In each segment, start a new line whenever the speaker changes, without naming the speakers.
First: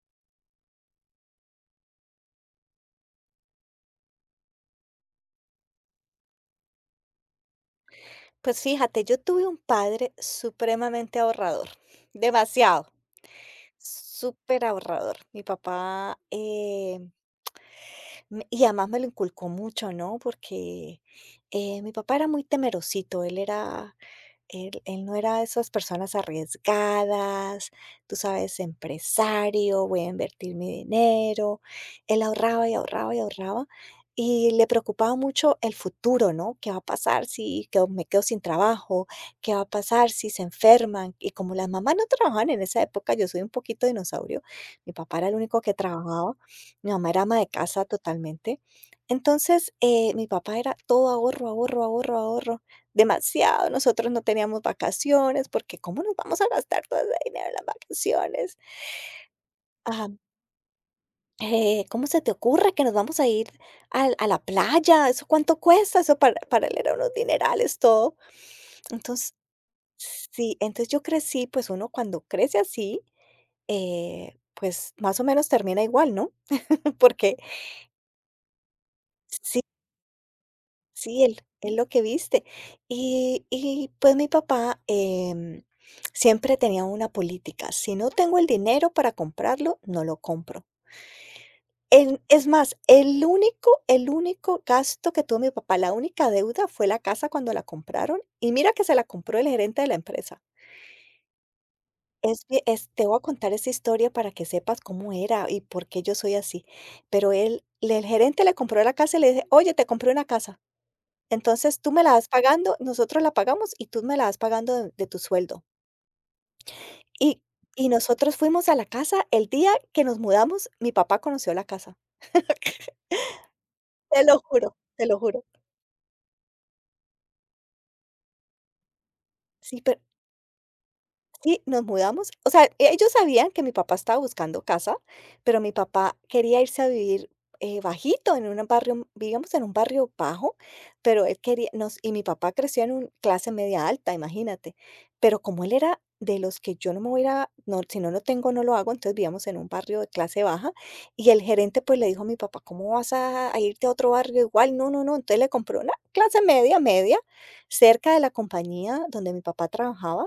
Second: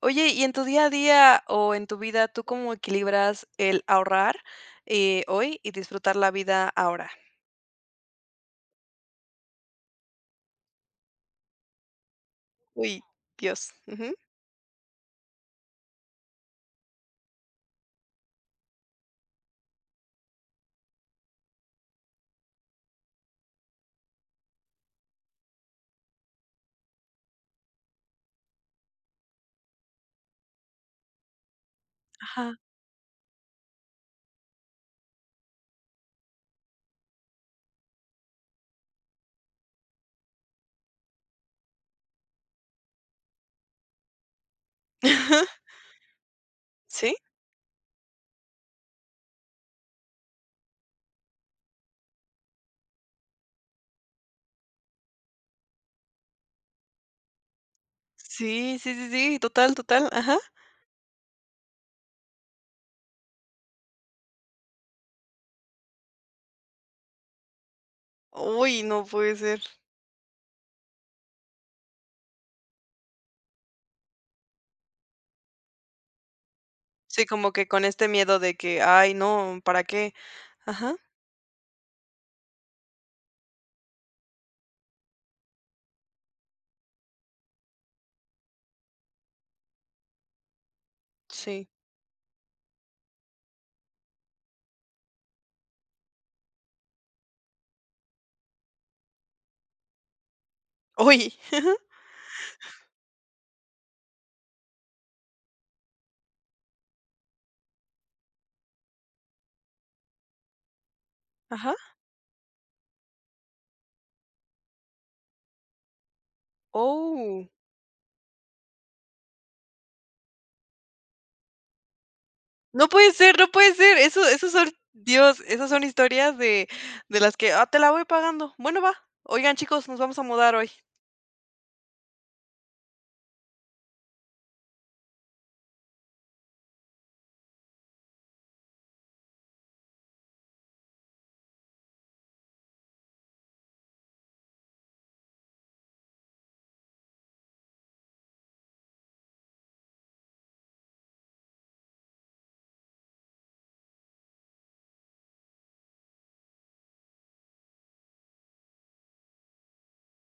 Oye, y en tu día a día o en tu vida, ¿tú cómo equilibras el ahorrar, hoy y disfrutar la vida ahora?
Pues fíjate, yo tuve un padre supremamente ahorrador, demasiado,
Uy, Dios. Ujú.
súper ahorrador. Mi papá, y además me lo inculcó mucho, ¿no? Porque mi papá era muy temerosito, él no era de esas personas arriesgadas, tú sabes, empresario, voy a invertir mi dinero. Él
Ajá.
ahorraba y ahorraba y ahorraba, y le preocupaba mucho el futuro, ¿no? ¿Qué va a pasar si quedo me quedo sin trabajo? ¿Qué va a pasar si se enferman? Y como las mamás no trabajaban en esa época, yo soy un poquito dinosaurio, mi papá era el único que trabajaba, mi mamá
¿Sí?
era ama de casa totalmente. Entonces, mi papá era todo ahorro, ahorro, ahorro, ahorro. Demasiado, nosotros no teníamos vacaciones, porque ¿cómo nos vamos a gastar todo ese dinero en las vacaciones?
Sí, sí, sí, sí, total, total,
Ajá,
ajá.
¿cómo se te ocurre que nos vamos a ir al a la playa? ¿Eso cuánto cuesta? Eso para él eran unos dinerales todo.
Uy, no
Entonces
puede ser.
sí, entonces yo crecí, pues uno cuando crece así, pues más o menos termina igual, ¿no?
Sí,
Porque
como que con este miedo de que: "Ay, no, ¿para qué?". Ajá,
sí, él lo que viste. Y, pues, mi papá, siempre tenía una política, si no tengo el dinero para comprarlo, no lo compro.
sí.
En es más, el único gasto que tuvo mi papá, la única deuda fue la casa cuando la compraron, y mira que se la compró el gerente de la empresa.
Uy.
Es te voy a contar esa historia para que sepas cómo era y por qué yo soy así. Pero él le el gerente le compró la casa y le dije: "Oye, te compré una casa".
Ajá.
Entonces, tú me la vas pagando, nosotros la pagamos y tú me la vas pagando de tu sueldo. Y
Oh,
y nosotros fuimos a la casa el día que nos mudamos, mi papá conoció la casa.
no puede ser, no puede ser.
Te
Eso
lo
esos son
juro, te lo
Dios,
juro.
esas son historias de las que: "Ah, te la voy pagando. Bueno, va. Oigan,
Sí,
chicos, nos
pero
vamos a mudar hoy".
sí, nos mudamos. O sea, ellos sabían que mi papá estaba buscando casa, pero mi papá quería irse a vivir bajito, en un barrio, digamos, en un barrio bajo, pero él quería, nos, y mi papá creció en una clase media alta, imagínate. Pero como él era de los que yo no me voy a, no, si no lo tengo, no lo hago, entonces vivíamos en un barrio de clase baja, y el gerente pues le dijo a mi papá, ¿cómo vas a irte a otro barrio igual? No, no, no. Entonces le compró una clase media, media, cerca de la compañía donde mi papá trabajaba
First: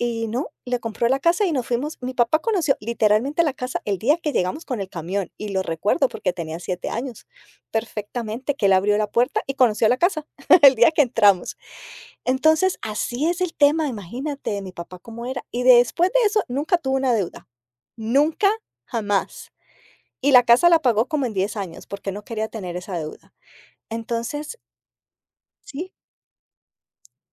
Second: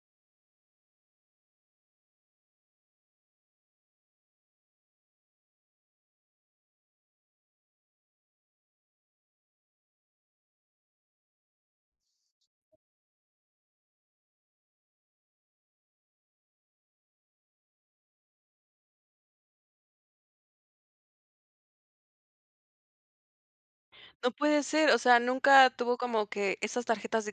y no, le compró la casa y nos fuimos. Mi papá conoció literalmente la casa el día que llegamos con el camión y lo recuerdo porque tenía 7 años perfectamente que él abrió la puerta y conoció la casa el día que entramos. Entonces, así es el tema, imagínate mi papá cómo era. Y después de eso, nunca tuvo una deuda, nunca, jamás. Y la casa la pagó como en 10 años porque no quería tener esa deuda.
No
Entonces,
puede ser, o sea, nunca
sí,
tuvo como que esas tarjetas de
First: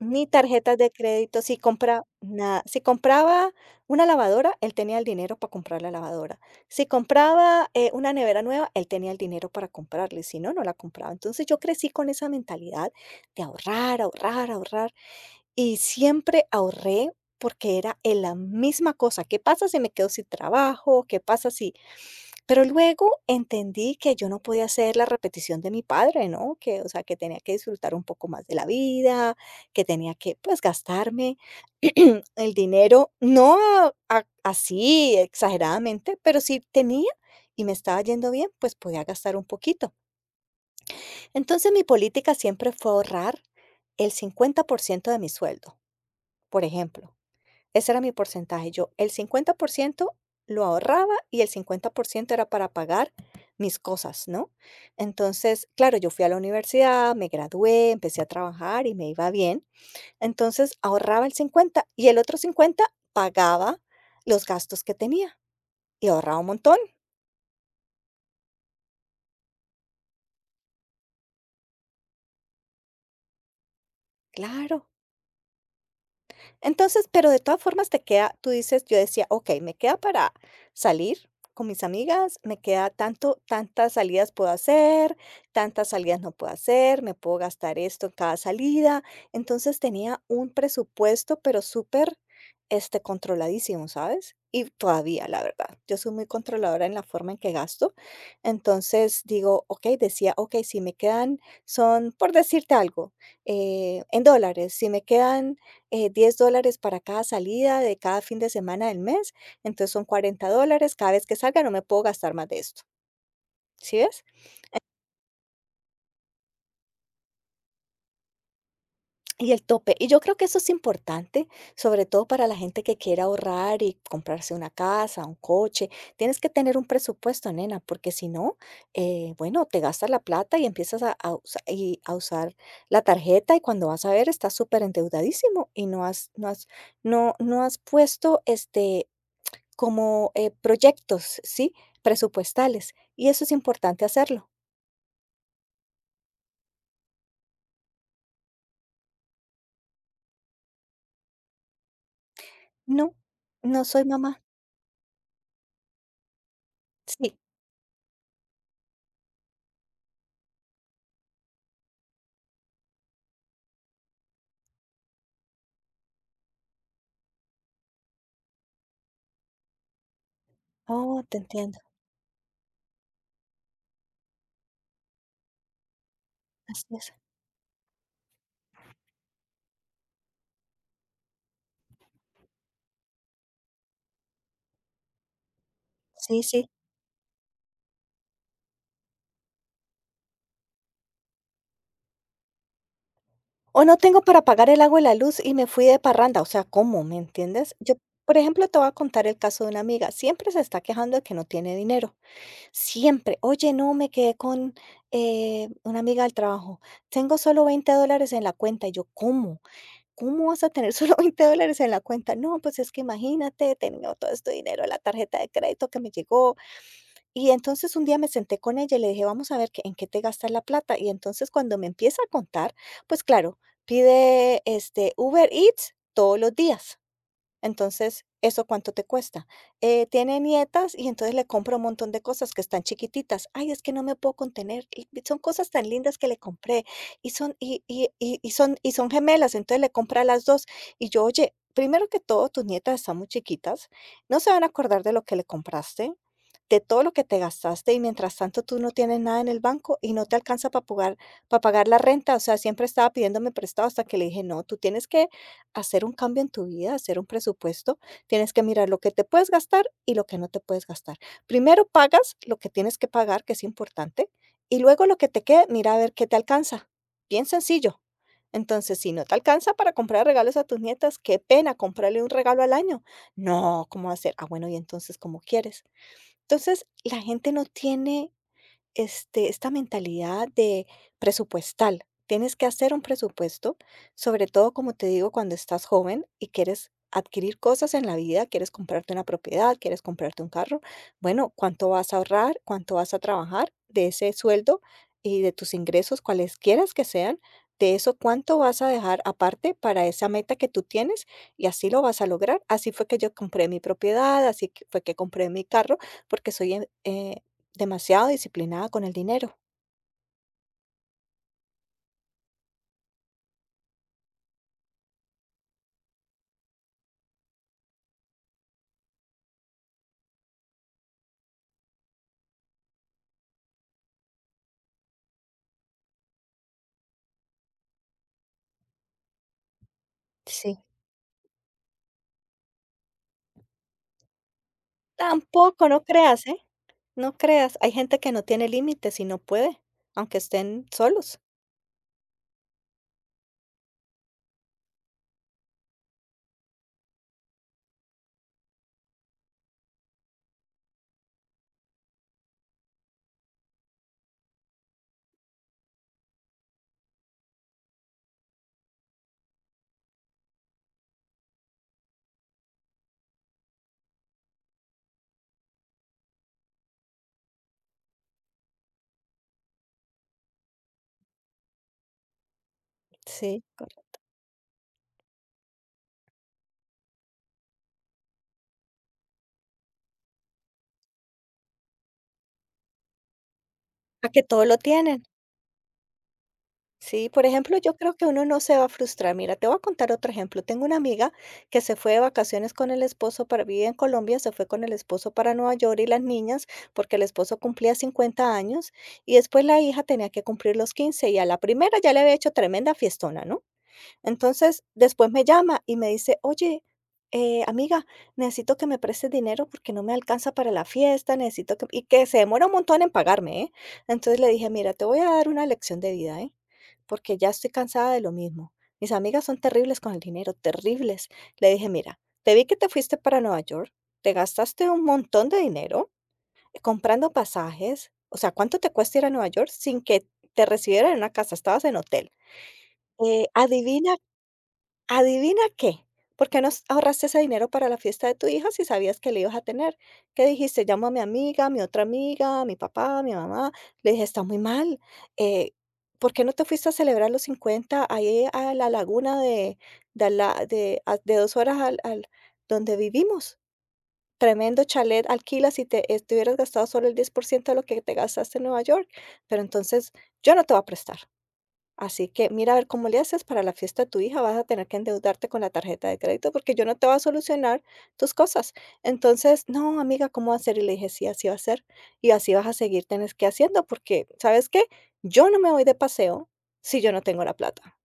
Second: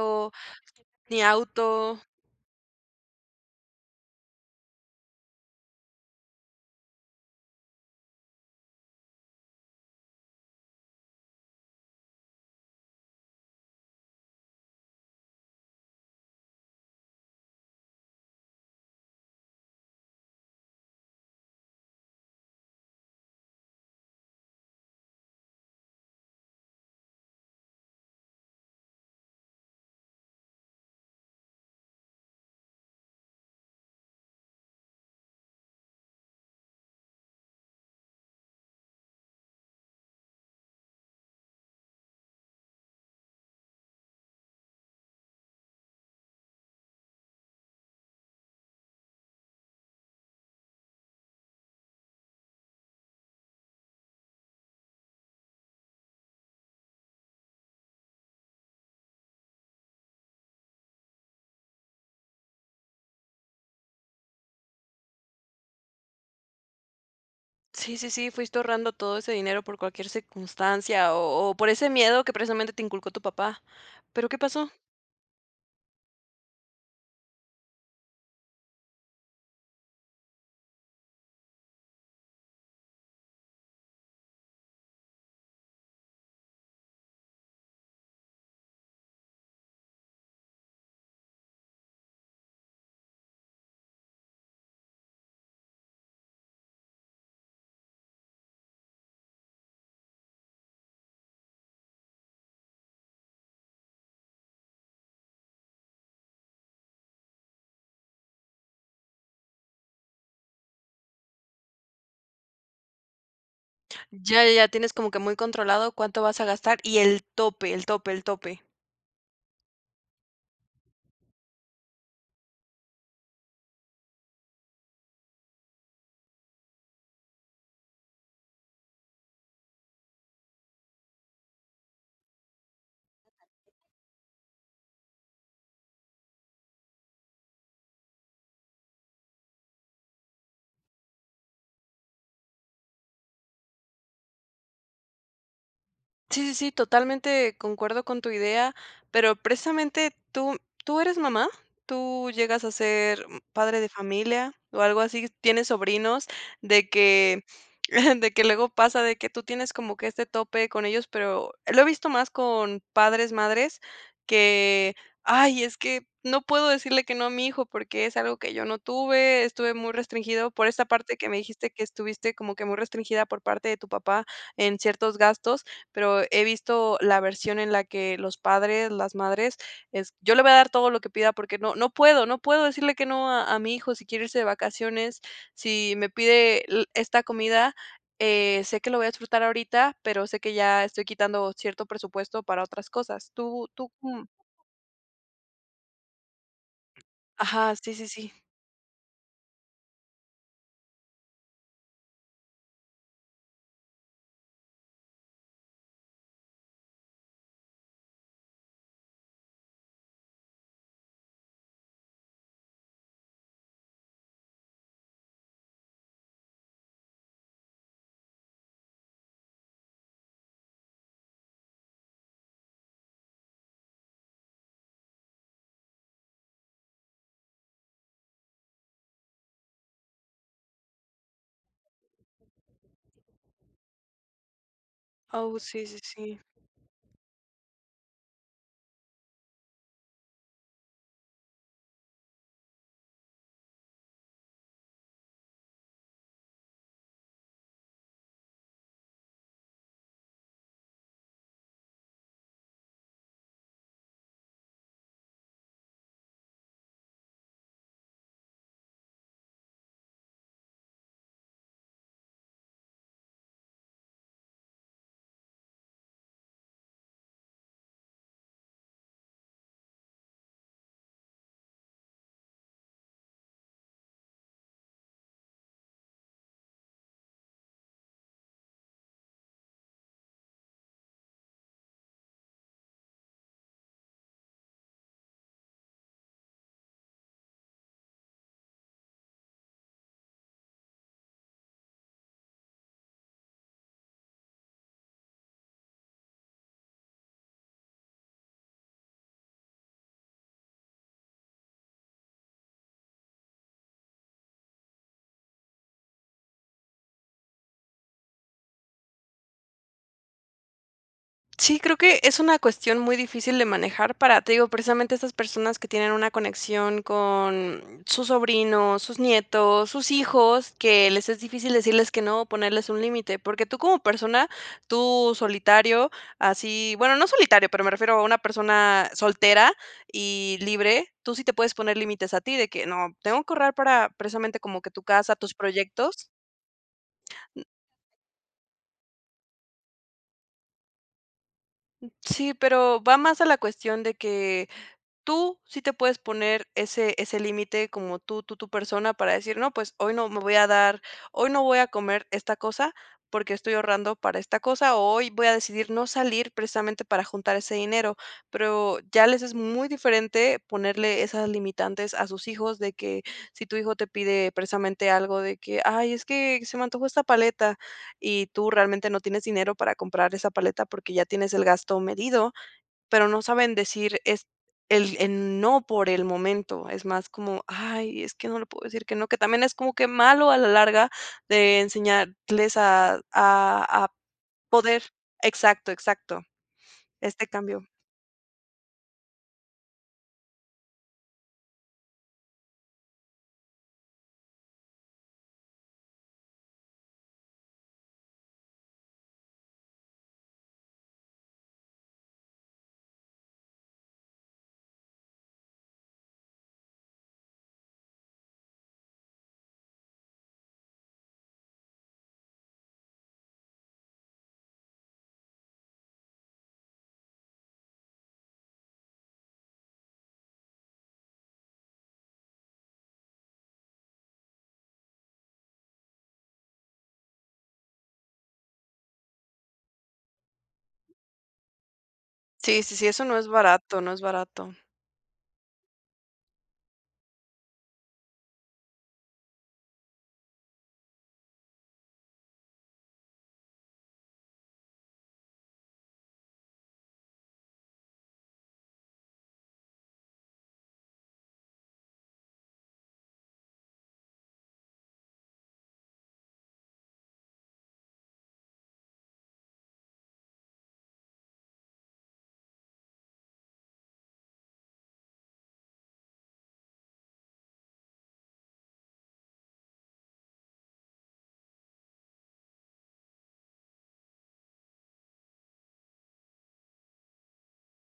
ni tarjetas de
ni
crédito, si
auto.
compra nada. Si compraba una lavadora, él tenía el dinero para comprar la lavadora. Si compraba, una nevera nueva, él tenía el dinero para comprarla, y si no, no la compraba. Entonces, yo crecí con esa mentalidad de ahorrar, ahorrar, ahorrar, y siempre ahorré porque era en la misma cosa, ¿qué pasa si me quedo sin trabajo? ¿Qué pasa si pero luego entendí que yo no podía hacer la repetición de mi padre, ¿no? Que, o sea, que tenía que disfrutar un poco más de la vida, que tenía que, pues, gastarme el dinero, no así exageradamente, pero si tenía y me estaba yendo bien, pues podía gastar un poquito. Entonces mi política siempre fue ahorrar el 50% de mi sueldo, por ejemplo. Ese era mi porcentaje. Yo el 50% lo ahorraba y el 50% era para pagar mis cosas, ¿no? Entonces, claro, yo fui a la universidad, me gradué, empecé a trabajar y me iba bien. Entonces, ahorraba el 50% y el otro 50% pagaba los gastos que tenía y ahorraba un montón,
Sí, sí, sí, fuiste ahorrando todo ese dinero por cualquier circunstancia o por ese miedo que precisamente te inculcó tu papá. Pero ¿qué pasó?
claro. Entonces, pero de todas formas te queda, tú dices, yo decía, ok, me queda para salir con mis amigas, me queda tanto, tantas salidas puedo hacer, tantas salidas no puedo hacer, me puedo gastar esto en cada salida. Entonces tenía un presupuesto, pero súper, controladísimo, ¿sabes? Y todavía, la verdad, yo soy muy controladora en la forma en que gasto. Entonces digo, ok, decía, ok, si me quedan, son, por decirte algo, en dólares, si me quedan 10 dólares para cada salida de cada fin de semana del mes, entonces son $40, cada vez que salga no me puedo gastar más de esto, ¿sí ves?
Ya, ya, ya tienes como que muy controlado cuánto vas a gastar y el tope, el tope, el tope.
Y el tope, y yo creo que eso es importante, sobre todo para la gente que quiere ahorrar y comprarse una casa, un coche, tienes que tener un presupuesto, nena, porque si no, bueno, te gastas la plata y empiezas a, a usar la tarjeta y cuando vas a ver estás súper endeudadísimo y no has puesto como, proyectos, ¿sí?, presupuestales, y eso es importante hacerlo.
Sí, sí, sí, totalmente concuerdo con tu idea, pero precisamente tú, ¿tú eres mamá? ¿Tú llegas a
No,
ser mm, padre
no
de
soy mamá.
familia o algo así? ¿Tienes sobrinos de
Sí.
que, de que luego pasa de que tú tienes como que este tope con ellos, pero lo he visto más con padres, madres, que, ay, es que no puedo decirle que no a mi hijo porque es algo que yo no tuve, estuve muy restringido por esta parte
Oh,
que me
te
dijiste
entiendo.
que estuviste como que muy restringida por parte de tu papá en ciertos gastos, pero he
Así
visto
es.
la versión en la que los padres, las madres, es: "Yo le voy a dar todo lo que pida porque no puedo, no puedo decirle que no a mi hijo si quiere irse de vacaciones, si me
Sí,
pide
sí.
l esta comida, sé que lo voy a disfrutar ahorita, pero sé que ya estoy quitando cierto presupuesto para otras cosas". Tú
O
tú,
no
mm,
tengo para pagar el agua y la luz y me fui de parranda, o sea, ¿cómo?, ¿me
ajá,
entiendes?
sí,
Yo,
sí, sí.
por ejemplo, te voy a contar el caso de una amiga, siempre se está quejando de que no tiene dinero, siempre. Oye, no, me quedé con, una amiga del trabajo, tengo solo $20 en la cuenta, y yo, ¿cómo? ¿Cómo vas a tener solo $20 en la cuenta? No, pues es que imagínate, tenía todo este dinero en la tarjeta de crédito que me llegó. Y entonces un día me senté con ella y le dije, vamos a ver en qué te gastas la plata. Y entonces cuando me empieza a contar, pues claro, pide este Uber Eats todos los días. Entonces, ¿eso cuánto te cuesta? Tiene nietas y entonces le compro un montón de cosas que están chiquititas. Ay, es que no me puedo contener, y son
Oh,
cosas
sí,
tan
sí,
lindas que le
sí.
compré y son gemelas, entonces le compra a las dos. Y yo, oye, primero que todo, tus nietas están muy chiquitas, no se van a acordar de lo que le compraste, de todo lo que te gastaste y mientras tanto tú no tienes nada en el banco y no te alcanza para pagar la renta. O sea, siempre estaba pidiéndome prestado hasta que le dije, no, tú tienes que hacer un cambio en tu vida, hacer un presupuesto, tienes que mirar lo que te puedes gastar y lo que no te puedes gastar. Primero pagas lo que tienes que pagar, que es importante, y luego lo que te quede, mira a ver qué te alcanza. Bien sencillo. Entonces, si no te alcanza para comprar regalos a tus nietas, qué pena comprarle un regalo al año. No, ¿cómo hacer? Ah, bueno, y entonces, ¿cómo quieres? Entonces, la gente no tiene esta mentalidad de presupuestal. Tienes que hacer un presupuesto, sobre todo, como te digo, cuando estás joven y quieres adquirir cosas en la vida, quieres comprarte una propiedad, quieres comprarte un carro. Bueno, ¿cuánto vas a ahorrar? ¿Cuánto vas a trabajar de ese sueldo y de tus ingresos, cualesquieras que sean? De eso, ¿cuánto vas a dejar aparte para esa meta que tú tienes? Y así lo vas a lograr. Así fue que yo compré mi propiedad, así que fue que compré mi carro, porque soy demasiado disciplinada con el dinero.
Sí, creo que es una cuestión muy difícil de manejar para, te digo, precisamente estas personas que tienen una conexión con sus sobrinos, sus nietos, sus hijos, que les es difícil decirles que no, ponerles un límite, porque tú como persona, tú solitario, así, bueno, no solitario, pero me refiero a una persona soltera y
Sí.
libre, tú sí te puedes poner límites a ti de que no, tengo que ahorrar para precisamente como que tu casa, tus
Tampoco, no
proyectos.
creas, ¿eh? No creas. Hay gente que no tiene límites y no puede, aunque estén solos.
Sí, pero va más a la cuestión de que tú sí te puedes poner ese límite como tú tu persona para decir: "No, pues hoy no me voy a dar, hoy no voy a comer esta cosa porque estoy ahorrando para esta cosa", o "Hoy voy a decidir no salir precisamente para juntar ese dinero", pero ya les es muy diferente ponerle esas limitantes a sus hijos de que si tu hijo te pide precisamente algo de que: "Ay, es que se me antojó esta paleta", y tú realmente no tienes dinero para comprar esa paleta porque ya tienes el gasto medido, pero no
Sí,
saben decir
correcto.
es el no por el momento, es más como: "Ay, es que no le puedo decir que no", que también es como que malo a la larga de enseñarles a
A que todo lo
poder,
tienen.
exacto, exacto,
Sí, por
este
ejemplo,
cambio.
yo creo que uno no se va a frustrar. Mira, te voy a contar otro ejemplo. Tengo una amiga que se fue de vacaciones con el esposo para vivir en Colombia, se fue con el esposo para Nueva York y las niñas, porque el esposo cumplía 50 años y después la hija tenía que cumplir los 15 y a la primera ya le había hecho tremenda fiestona, ¿no? Entonces, después me llama y me dice: "Oye, amiga, necesito que me prestes dinero porque no me alcanza para la fiesta, necesito que" y que se demora un montón en pagarme, ¿eh? Entonces le dije: "Mira, te voy a dar una lección de vida, ¿eh? Porque ya estoy cansada de lo mismo. Mis amigas son terribles con el dinero, terribles". Le dije: "Mira, te vi que te fuiste para Nueva York, te gastaste un montón de dinero comprando pasajes, o sea, ¿cuánto te cuesta ir a Nueva York sin que te recibieran en una casa? Estabas en hotel.
Sí, sí, sí, eso no es
Eh,
barato, no
adivina
es barato.
¿Adivina qué? ¿Por qué no s ahorraste ese dinero para la fiesta de tu hija si sabías que le ibas a tener? ¿Qué dijiste? Llamo a mi amiga, a mi otra amiga, a mi papá, a mi mamá. Le dije: "Está muy mal, eh, ¿por qué no te fuiste a celebrar los 50 ahí a la laguna de la de a de 2 horas al donde vivimos? Tremendo chalet alquilas y te hubieras gastado solo el 10% de lo que te gastaste en Nueva York, pero entonces yo no te voy a prestar". Así que mira a ver cómo le haces para la fiesta de tu hija, vas a tener que endeudarte con la tarjeta de crédito porque yo no te voy a solucionar tus cosas. Entonces, no, amiga, ¿cómo va a ser? Y le dije, sí, así va a ser. Y así vas a seguir tenés que haciendo porque, ¿sabes qué? Yo no me voy de paseo si yo no tengo la plata,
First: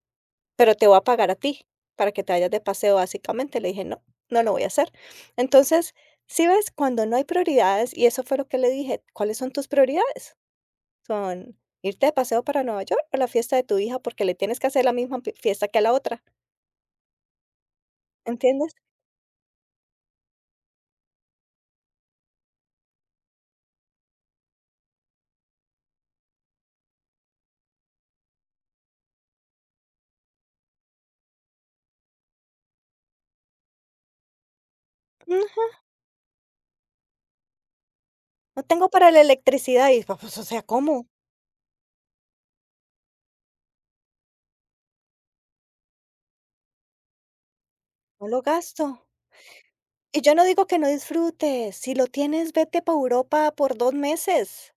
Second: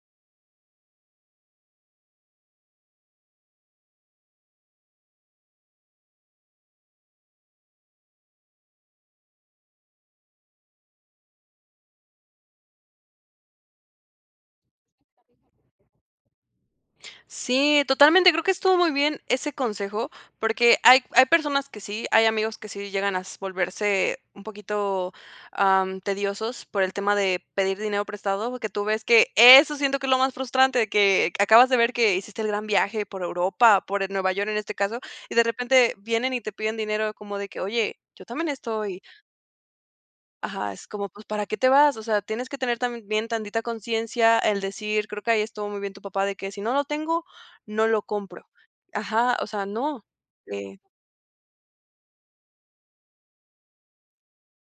pero te voy a pagar a ti para que te vayas de paseo, básicamente. Le dije, no, no lo voy a hacer. Entonces, si ves, cuando no hay prioridades, y eso fue lo que le dije, ¿cuáles son tus prioridades? Son irte de paseo para Nueva York o la fiesta de tu hija, porque le tienes que hacer la misma pi fiesta que a la otra,
Sí, totalmente, creo que
¿entiendes?
estuvo muy bien ese consejo, porque hay personas que sí, hay amigos que sí llegan a s volverse un poquito, am, tediosos por el tema de pedir dinero prestado, porque tú ves que eso siento que es lo más frustrante, que acabas de ver que hiciste el gran viaje por Europa, por, Nueva York en este caso, y de
Ujú.
repente vienen y te piden dinero como de que: "Oye, yo también
No tengo
estoy".
para la electricidad, y pues, o sea,
Ajá, es
¿cómo?
como, pues, ¿para qué te vas? O sea, tienes que tener también tantita conciencia, el decir, creo que ahí estuvo muy bien tu papá, de que si no lo tengo, no lo
No lo
compro.
gasto.
Ajá, o sea, no.
Y yo no digo
Eh,
que no disfrutes, si lo tienes, vete para Europa por 2 meses.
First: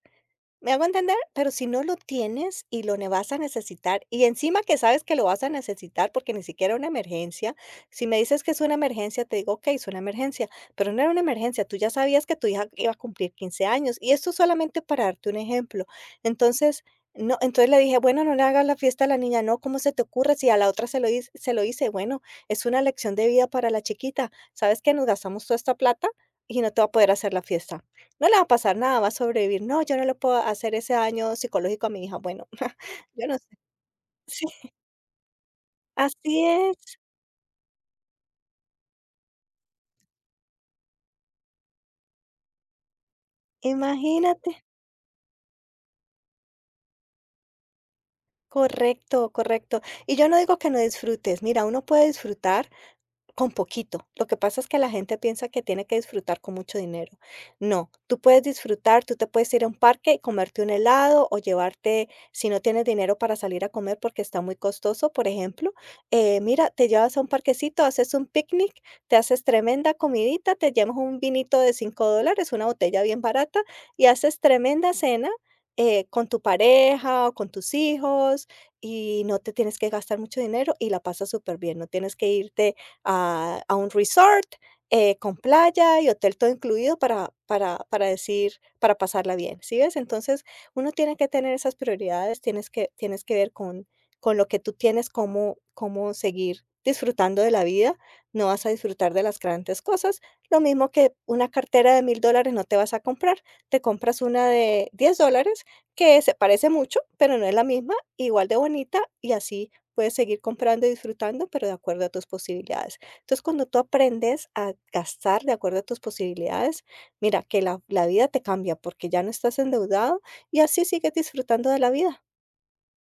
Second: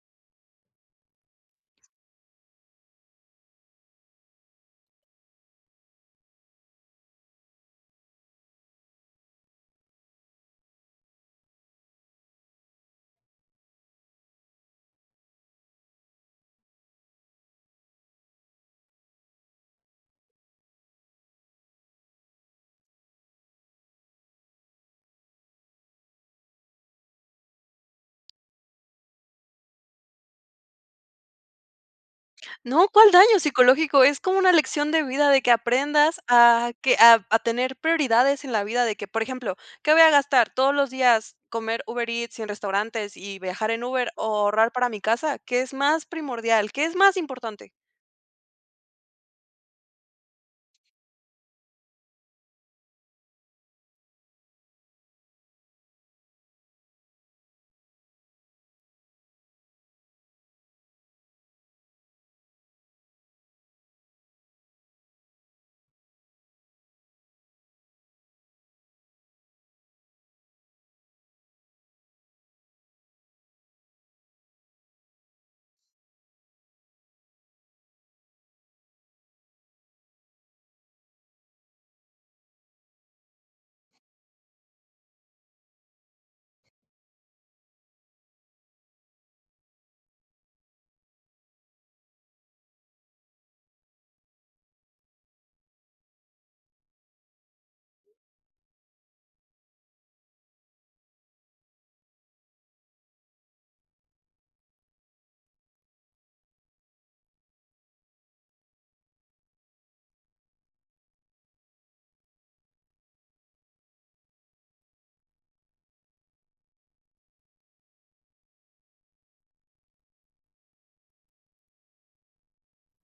¿Me hago entender? Pero si no lo tienes y lo ne vas a necesitar, y encima que sabes que lo vas a necesitar porque ni siquiera una emergencia, si me dices que es una emergencia, te digo, okey, es una emergencia, pero no era una emergencia, tú ya sabías que tu hija iba a cumplir 15 años, y esto solamente para darte un ejemplo. Entonces, no entonces le dije: "Bueno, no le hagas la fiesta a la niña", "No, ¿cómo se te ocurre?, si a la otra se lo hice", "Bueno, es una lección de vida para la chiquita, ¿sabes que nos gastamos toda esta plata y no te va a poder hacer la fiesta". No le va a pasar nada, va a sobrevivir. No, yo no le puedo hacer ese daño psicológico a mi hija. Bueno,
no, ¿cuál
yo
daño
no sé.
psicológico? Es como
Sí,
una lección de vida de que aprendas
así
a que
es,
a tener prioridades en la vida, de que, por ejemplo, ¿qué voy a gastar? ¿Todos los días comer Uber Eats y en restaurantes y viajar en Uber o
imagínate.
ahorrar para mi casa? ¿Qué es más primordial? ¿Qué es más importante?
Correcto, correcto. Y yo no digo que no disfrutes. Mira, uno puede disfrutar con poquito. Lo que pasa es que la gente piensa que tiene que disfrutar con mucho dinero. No, tú puedes disfrutar, tú te puedes ir a un parque y comerte un helado o llevarte, si no tienes dinero para salir a comer porque está muy costoso, por ejemplo, mira, te llevas a un parquecito, haces un picnic, te haces tremenda comidita, te llevas un vinito de $5, una botella bien barata y haces tremenda cena con tu pareja o con tus hijos y no te tienes que gastar mucho dinero y la pasas súper bien, no tienes que irte a un resort con playa y hotel todo incluido para decir, para pasarla bien, ¿sí ves? Entonces, uno tiene que tener esas prioridades, tienes que ver con lo que tú tienes, cómo seguir disfrutando de la vida, no vas a disfrutar de las grandes cosas, lo mismo que una cartera de $1.000 no te vas a comprar, te compras una de $10 que se parece mucho, pero no es la misma, igual de bonita y así puedes seguir comprando y disfrutando, pero de acuerdo a tus posibilidades. Entonces, cuando tú aprendes a gastar de acuerdo a tus posibilidades, mira que la vida te cambia porque ya no estás endeudado y así sigues disfrutando de la vida.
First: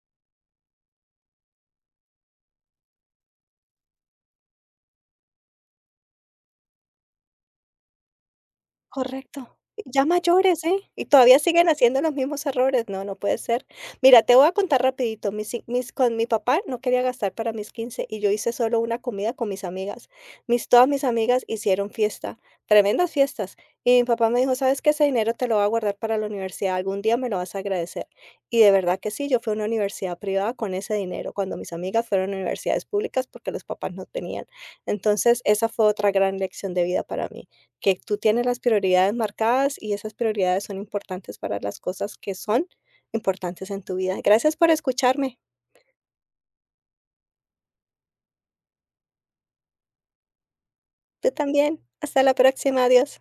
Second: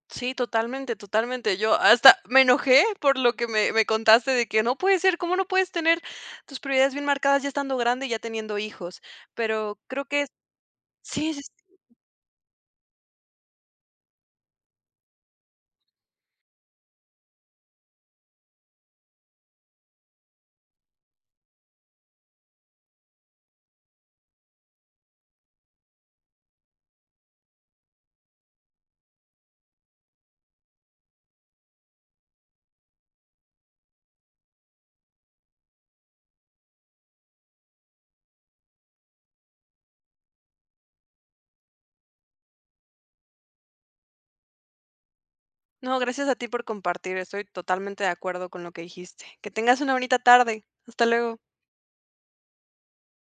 Sí, totalmente, totalmente. Yo hasta me enojé por lo que me contaste de que no puede ser, ¿cómo no puedes tener tus prioridades bien marcadas ya estando grande y ya teniendo hijos?
Correcto.
Pero creo
Ya
que
mayores, ¿eh? Y
sí,
todavía
sí,
siguen
sí.
haciendo los mismos errores. No, no puede ser. Mira, te voy a contar rapidito. Con mi papá no quería gastar para mis 15 y yo hice solo una comida con mis amigas. Todas mis amigas hicieron fiesta, tremendas fiestas. Y mi papá me dijo, ¿sabes qué? Ese dinero te lo voy a guardar para la universidad. Algún día me lo vas a agradecer. Y de verdad que sí, yo fui a una universidad privada con ese dinero cuando mis amigas fueron a universidades públicas porque los papás no tenían. Entonces, esa fue otra gran lección de vida para mí que tú tienes las prioridades marcadas y esas prioridades son importantes para las cosas que son importantes en tu vida. Gracias por escucharme.
No, gracias a ti por compartir. Estoy totalmente de acuerdo con lo que dijiste. Que tengas una bonita tarde. Hasta
Tú
luego.
también. Hasta la próxima. Adiós.